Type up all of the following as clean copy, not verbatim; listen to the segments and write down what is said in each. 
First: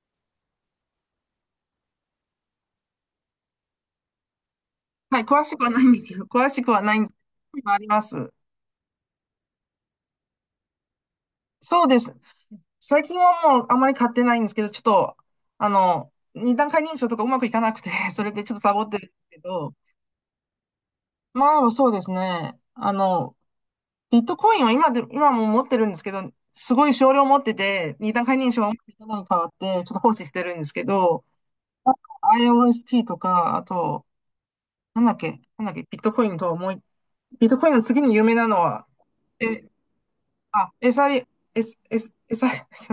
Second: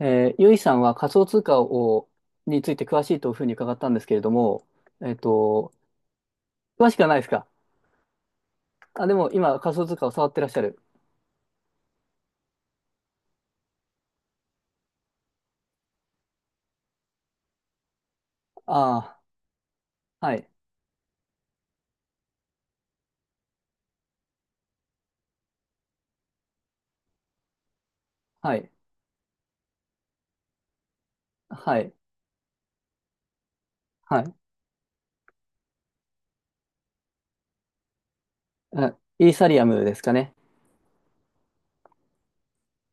ゆいさんは仮想通貨について詳しいというふうに伺ったんですけれども、えっはい、詳しくはと、ないんですけど、詳しくは詳なしいくんではすないですか？けど、あります。あ、でも今仮想通貨を触ってらっしゃる。そうです。最近はもうあまり買ってないんですけど、ちょっと、二段階認証とかうまくいかなくて、それでちょっとサボってるんであすけど、あ、はい、まあそうですね。ビットコインは今も持ってるんですけど、すごい少量持ってて、二段階認は証がうい、まくいかないに変わって、ちょっと放置してるんですけど、はあ い、IOST とか、あと、はい。なんだっけ、ビットコインの次に有名なのは、あ、イーサリえアムですかね。エサリ、エス、エサ、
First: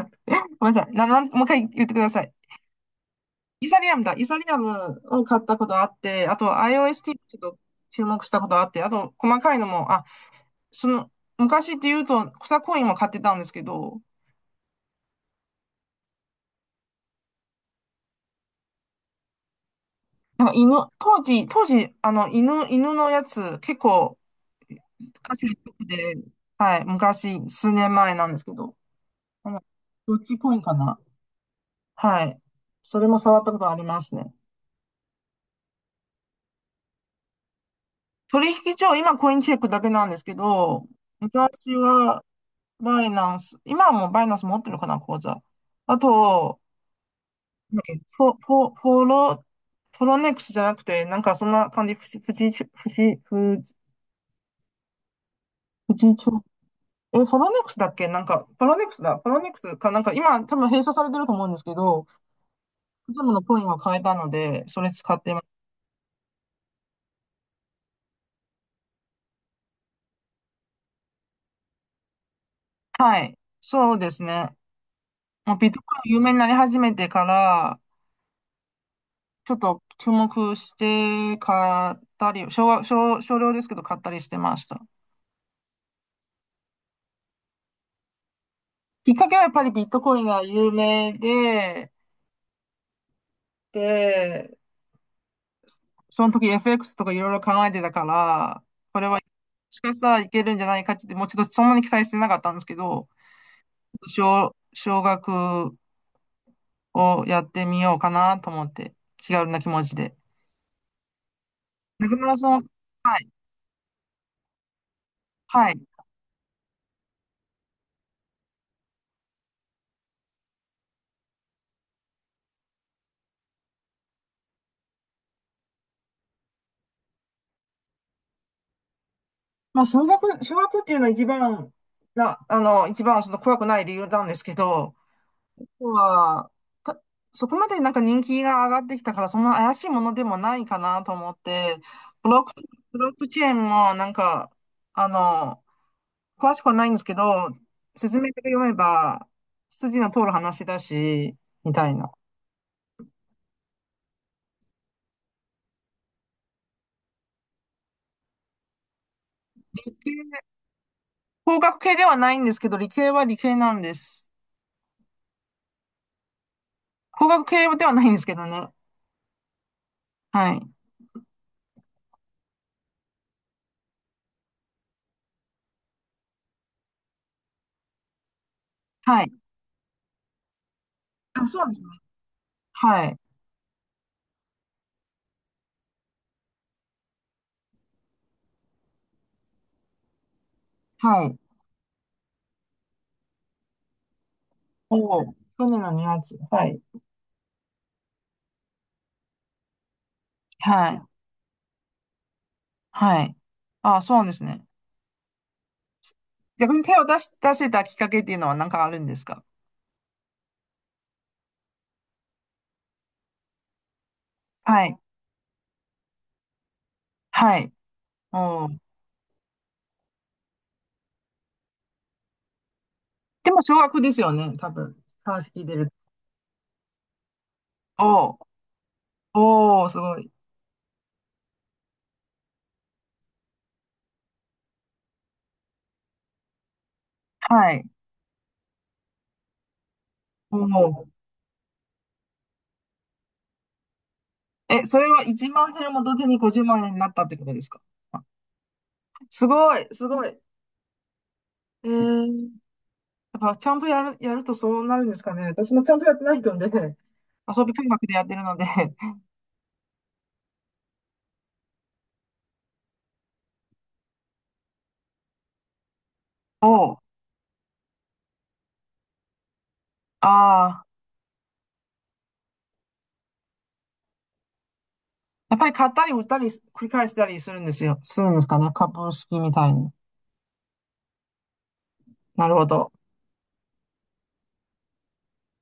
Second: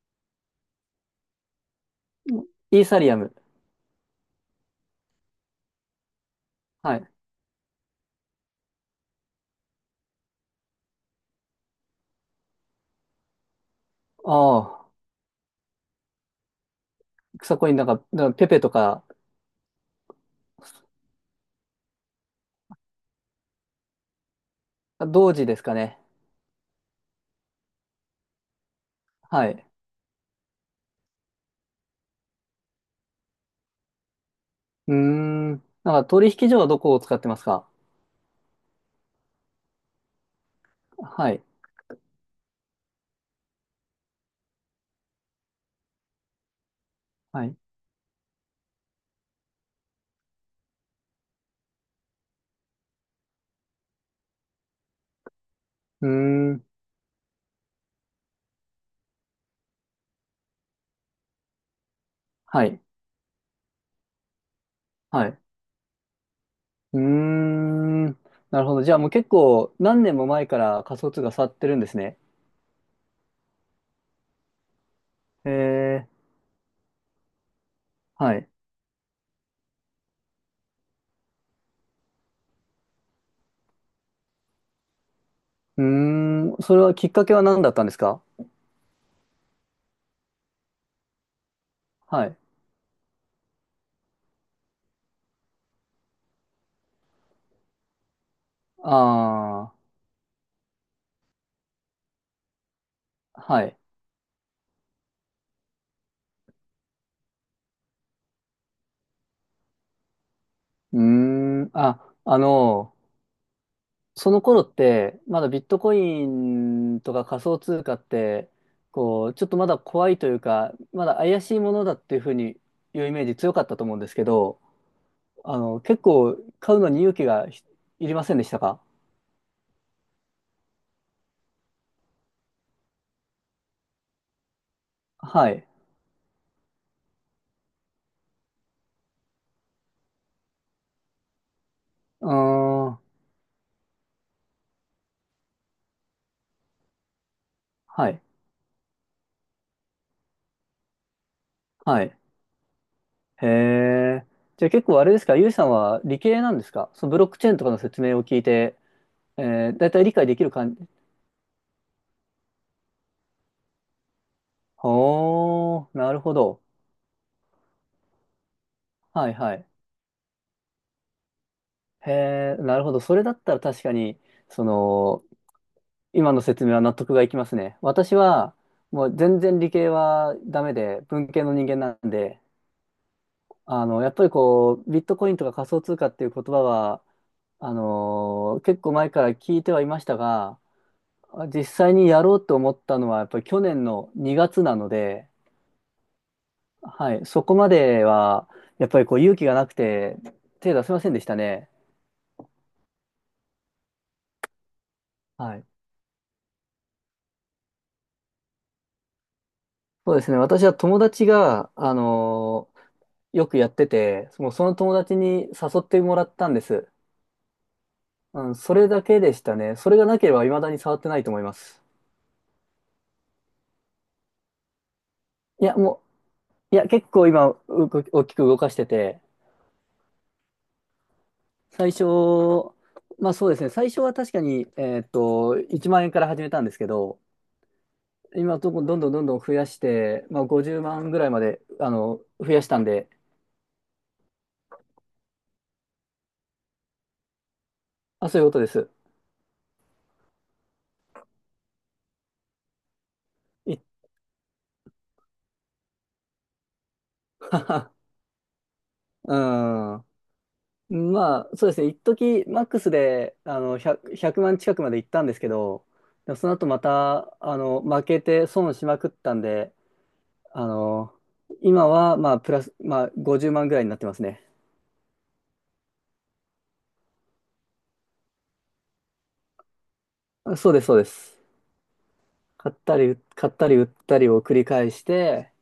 ごめんなさい。な、なん、もう一回言ってください。イーサリアム。イサリアムだ。イサリアムを買ったことあって、あと は iOST ちい。ょっと注目したことあって、あと細かいのも、その、昔って言うと草コインも買ってたんですけど、ああ、草コインなんか、なんかペペとか。なんか犬、当時、犬のやつ結構、同時で昔すかね？で、はい、昔、数年前なんですけど、はあの、い。どっちコインかな。はい。それも触ったことありますね。うーん。なんか取引所はどこを使ってますか？取引所、今コインチェックだけなんですけど、はい、昔はバイナンス、今はもうバイナンス持ってるかな、口座。あと、はい。うなんだっけ、フォ、フォ、フォロ、フォロネックスじゃなくて、なんかそんな感じ、富士、富士ー町。ん。フォロネックスだっけなんか、フォロネックスだ。フォロネックスか、なんか今多分閉鎖されてると思うんですけど、はい、いつものコインは買えたので、それ使っはてまい。す。うーん。なるほど。じゃあもう結構何年も前から仮想通貨触ってるんですね。はい。そうですね。へもうビットコえ。イン有名になり始めてから、はい。ちょっと注目して買ったり、少は、少、少量ですけど買ったりしてました。うーん。それはきっかけは何だったんですか？きっかけはやっぱりビットコインが有名はい。で、その時 FX とかいろいろ考えてたから、これはもあしかしたらいけるんじゃないかって、もうちょっとそんなに期待してなかったんですけど、あ。はい。少額をやってみようかなと思って、気軽な気持ちで。うーん。あ、中村さんは、はい、その頃って、まだビッはトい。コインとか仮想通貨って、こう、ちょっとまだ怖いというか、まだ怪しいものだっていうふうにいうイメージ強かったと思うんですけど、結構買うのに勇気がいりませんでしたか？まあ、少額っていうのは一番その怖くない理由なんですけど、はい。は、た、そこまでなんか人気が上がってきたから、そんな怪しいものでもないかなと思って、あブロック、ブあ、ロックチェーンもなんか、あの、詳しくはないんですけど、は説い、明だけ読めば、筋の通る話だし、みたいはな。い。へえ。じゃあ結構あれですか、ゆいさんは理系なんですか？そのブロックチェーンとかの説明を聞いて、だいたい理解できる感じ。工学系ではないんですけど、理系は理系なんです。ほー、なるほど。工学系ではないんですけどね。はい、はい。はい。へえ、なるほど。それだったら確かに、その、今の説明は納得がいきますね。私は、もうはい。全然理系はダメで、文系あ、のそう人で間すね。なんで、はい。やっぱりこう、ビットコインとか仮想通貨っていう言葉は、結構前から聞いてはいましたが、はい。あ、実際にやろうと思ったのは、やっぱり去年の2月なのおお、で、去年の2月。はい。はい、そこまでは、やっぱりこう勇気がなくて、手出はせまい。せんでしたね。はい。あ、そうですね。はい。逆に手を出し、出せたきっかけっていうのは何かあるんですか？そうですね。私は友達が、よくやってて、もうそのは友い。達に誘ってもらったんです。はい。うん、おそー。れだけでしたね。それがなければ未だに触ってないと思います。でも小学ですよね、多分。話聞いいてや、る。もう、いや、結構今、大おきくー。動かしてて、おーすごい。最初、まあそうですね。最初は確かに、1万円から始めたんですけど、はい。今どんどんどんどんどんどん増やして、まあ、お50ー万ぐらいまで、増やしたんで、え、それは1万円も元手に50万円になったってことですか？ああ、そういうことです。すごい、すごい。ー、やっぱちゃい んとやるとそうなるんですかね。私もちゃんとやってない人で、遊び感覚で やってるので。うん。まあ、そうですね。一時マックスで、100万近くまで行ったんですけど、でもその 後まおーた、負けて損しまくったんで、あああ、の、今は、まあ、プラス、まあ、50万ぐらいになってますね。やっぱり買ったり売ったり繰り返したりするんですよ。するんですかね。株式みたいに。あ、そうです、そうです。なるほど。買ったり売ったりを繰り返して、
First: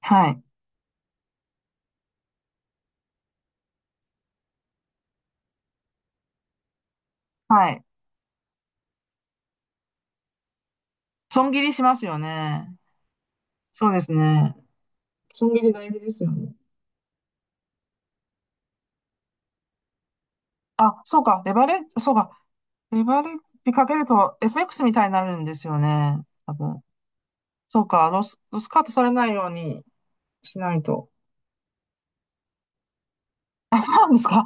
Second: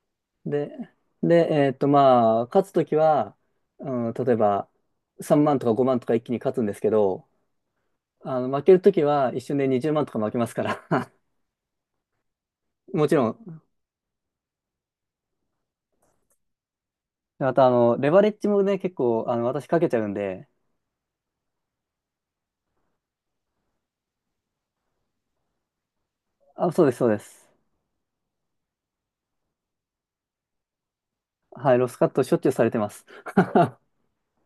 はい。で、で、まあ、勝つときは、うん、例えば、3万とか5万とか一気に勝つんですけど、はい。負けるときは一瞬で20万とか負けますから 損切りしますよね。もちろん、そうですね。損切り大事ですよね。また、レバレッジもね、結構、私かけちゃうんで、あ、そうか。レバレッジ、そうか。レバレッジかけると FX みたいになるんですよね。多あ、分。そうです、そうです。そうか。ロスカットされないようにしないと。はい、ロスカットしょっちゅうされてます。あ、そうなんですか。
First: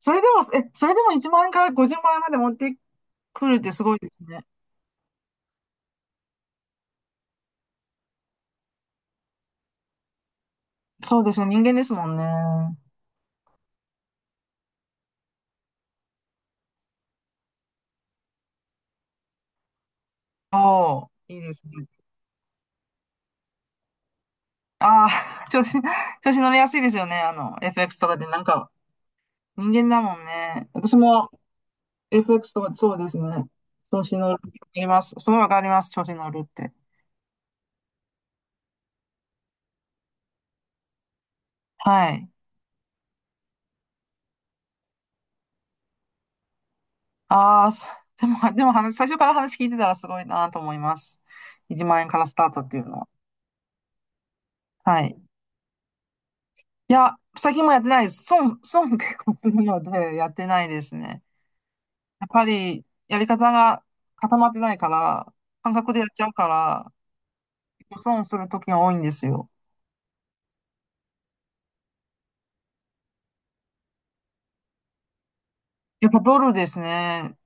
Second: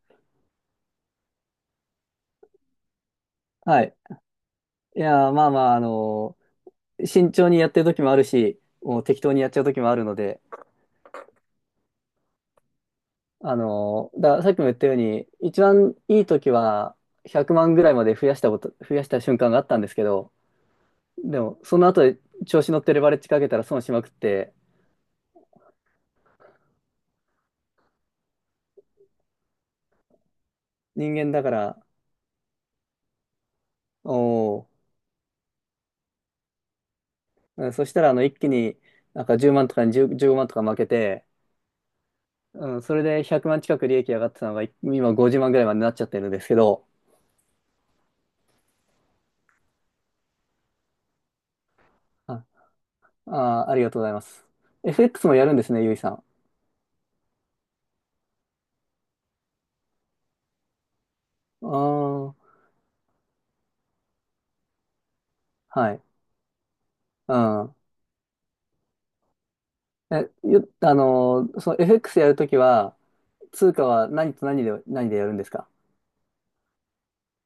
それでも1万円から50万円まで持ってくるってはすごい。いですね。いやー、まあまあ、慎重にやってるときもあるし、もう適当にやっちゃうときもあるので、そうですよ。人間ですもんね。さっきも言ったように、一番いい時は100万ぐらいまで増やした瞬間があったんですけど、おー、いでいでも、すそね。の後で調子乗ってレバレッジかけたら損しまくって、ああ、調子乗りやすいですよね。FX とかでなんか人間だもんね。私人も 間だから、FX とかそうですね。調お子乗る。わかー、ります。それはわかります。調子乗るって。うん。そしたら、一気になんか10万とかに10、15万とか負けて、はい。うん、それで100万近く利益上がってたのが、今50万ぐらいまでなっちゃってるんですけど、ああ、でも最初から話聞いてたらすごいなと思います。1万円からスタあ、ートっていうのは。あー、ありがとうございます。はい。FX もやるんですね、ゆいさん。いや、最近もやってないです。損、損結構するので、やってないですね。あやっぱあ、り、やり方が固まってないから、感覚はでい。やっちゃうから、うん。結構損する時が多いんですよ。え、よ、あのー、その FX やるときは、通貨は何と何で、何でやるんですか？やっぱドルですね。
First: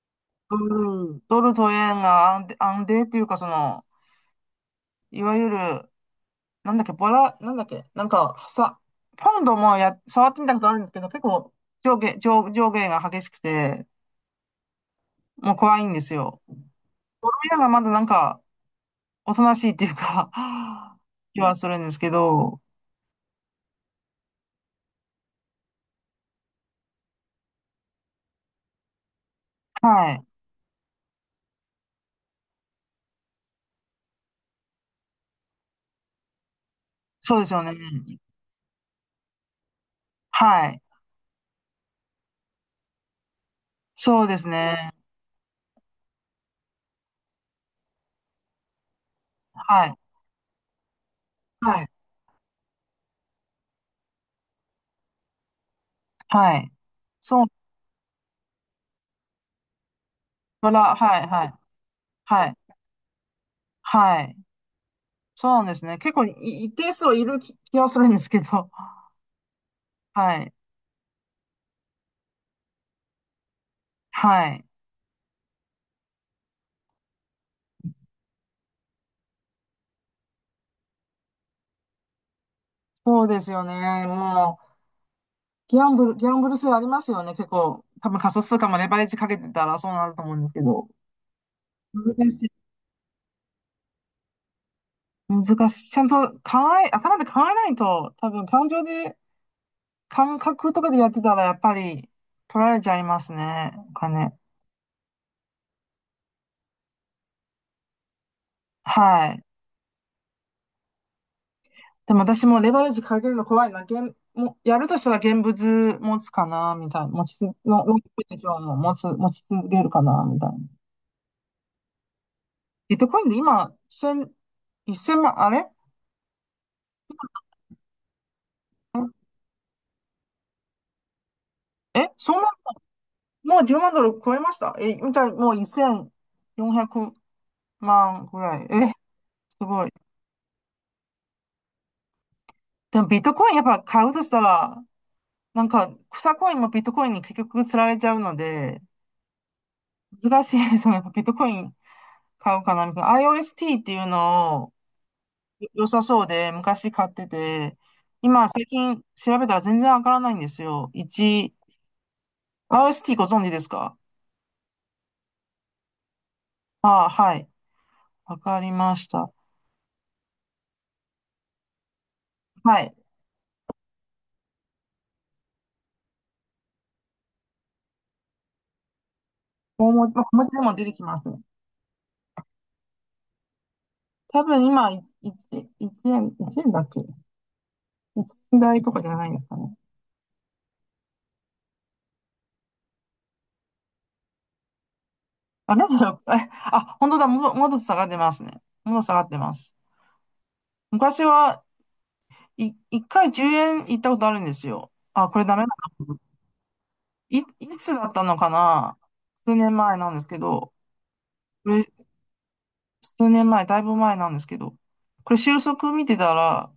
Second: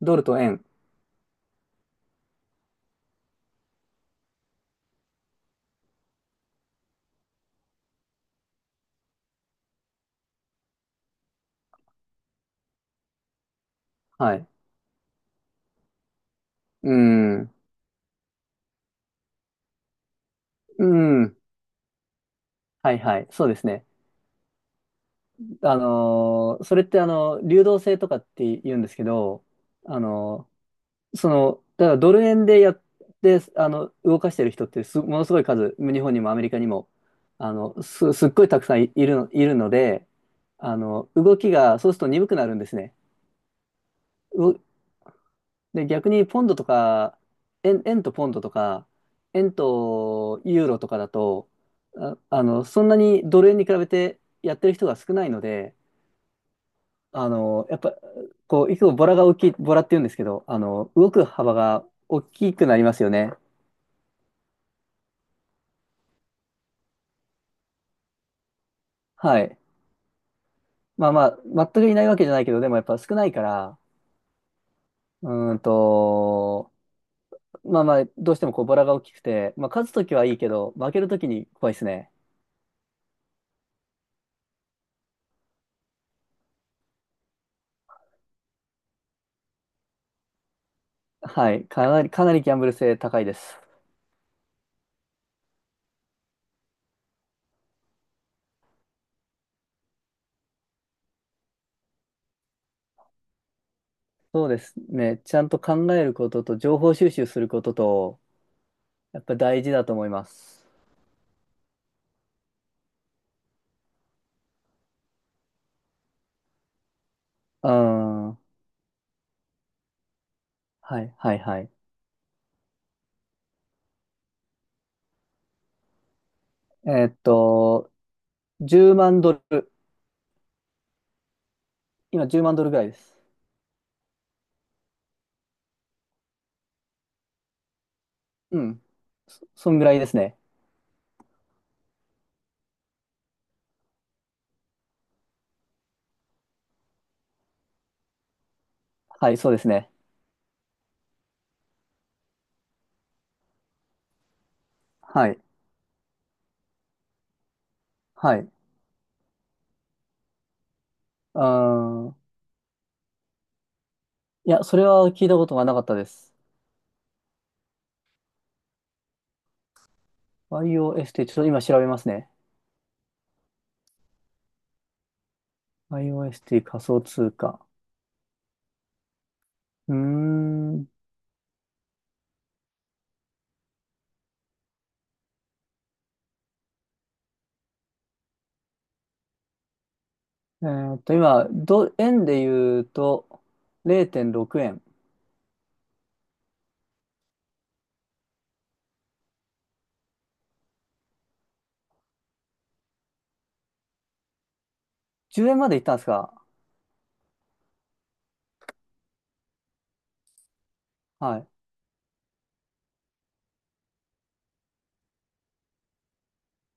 ドルと円。うん、ドルと円が安定っていうか、いわゆる、なんだっけ、ボラ、なんだっけ、なんか、さ、ポンドもや、触ってみたことあるんですけど、結構、上下が激しくて、はい。もう怖いんですよ。うドルん。円がまだなんか、おとなしいっていうか う ん。気はするんですけど、はいはい。そうですね。それって流動性とかって言うんですけど、あはい。のだからドル円でやって、動かしてる人ってものすごい数、日本にもアメリカにも、そうですよね。すっごいたくさんいるので、はい。動きが、そうすると鈍くなるんですね。そうですね。で、逆にポンドとか、円とポンドとか、円はい。とユーロとかだと、はい。そんなにドル円に比べてやってる人が少ないので、はい。そう、やっぱ、こう、いつもボラが大きい、ボラって言うんですけど、ボラ、動はくい、はい、幅が大はきい、くなりますよね。はい。そうなんですね。結構一定数はいる気はするんですけど。はい。はい。まあまあ、全くいないわけじゃないけど、でもやっぱ少ないから、はい。うーんと、まあまあ、どうしてもこうボラが大きくて、まあ、勝つときはいいけど、負けるときに怖いですね。そうですよね。もう、ギャンブル性ありますよね。結構、多分仮想通貨もレバレッジかけてたらそうなると思うんですけど。はい。かなり、か難なしりい。ギャンブル性高いです。難しい。ちゃんと頭で考えないと、多分感情で、感覚とかでやってたらやっぱり取られちゃいますね。お金。そうですね。ちゃんと考えることと、情報収集することと、やっはぱい。大事だと思います。でも私もレバレッジかけるの怖いな。もやるとしたら現物持つかな、みたいな。持ちつ、もう持ちつ、大ん。きい手は帳も持ち続けるかな、みたいな。い、はい、はい。ビットコインで今、一千万、あれえーっと、10万ドル。え、今そん10な、万ドルぐらいです。もう10万ドル超えましたえ、じゃあもう1400万ぐうらい。ん。え、すそんぐごらい。いですね。でもビットコインやっぱ買うとしたら、なんか、草コインもビットコインに結局釣られちゃうので、はい、そうですね。難しいですよね。ビットコイン買うかなみたいな。IOST っていうのを、はい、良さそうで、昔買ってて、は今い。最近調べたら全然わからないんですよ。う1、ん。い RST ご存知ですか？や、それは聞いたことがなかったです。ああ、はい。わかりました。i o s t ちょっと今調べますね。はい。IOST 仮想通貨。大うー文字、ま小文字でも出ん。てきます。多分今、1円、1円だっけ？ 1 台とかじゃないんですかね。今、円で言うと0.6円。あ、なんだろう。本当だ。もっと下がってますね。もっと下がってます。昔は、1回10円行ったことあるんですよ。あ、これ10ダ円メだまで行ったんですな。か？いつだったのかな。数年前なんですけど、はい。これ、数年前、だいぶ前なんですけど、これ収束見てたら、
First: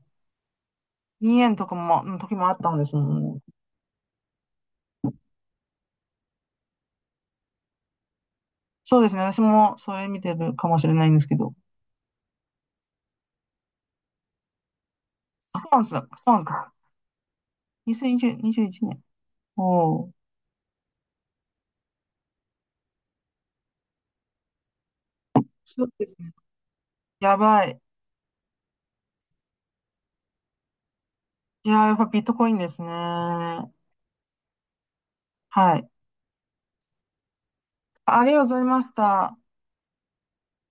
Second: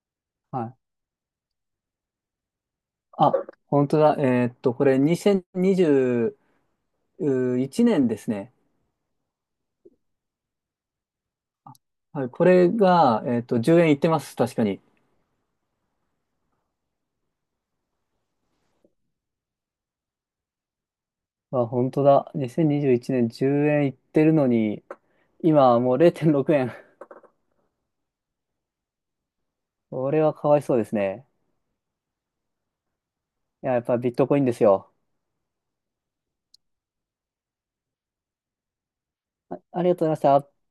はい。2円とかも、の時もあったんですもんあ、ね。本当だ。これ2021年ですね。そうですね。私もそれ見てるかもしれないんですけど。はい。これが、10円行ってます。確かに。あ、そうなんですか。そうなんですか。2020、21年。おお。あ、本当だ。2021年10円行ってるのに、今はそもううですね。0.6円。やばい。これはかわいそうですね。いやー、やっぱビットコインですね。いはや、やっぱビットコインですよ。い。ありがとうございました。あ、ありがとうございました。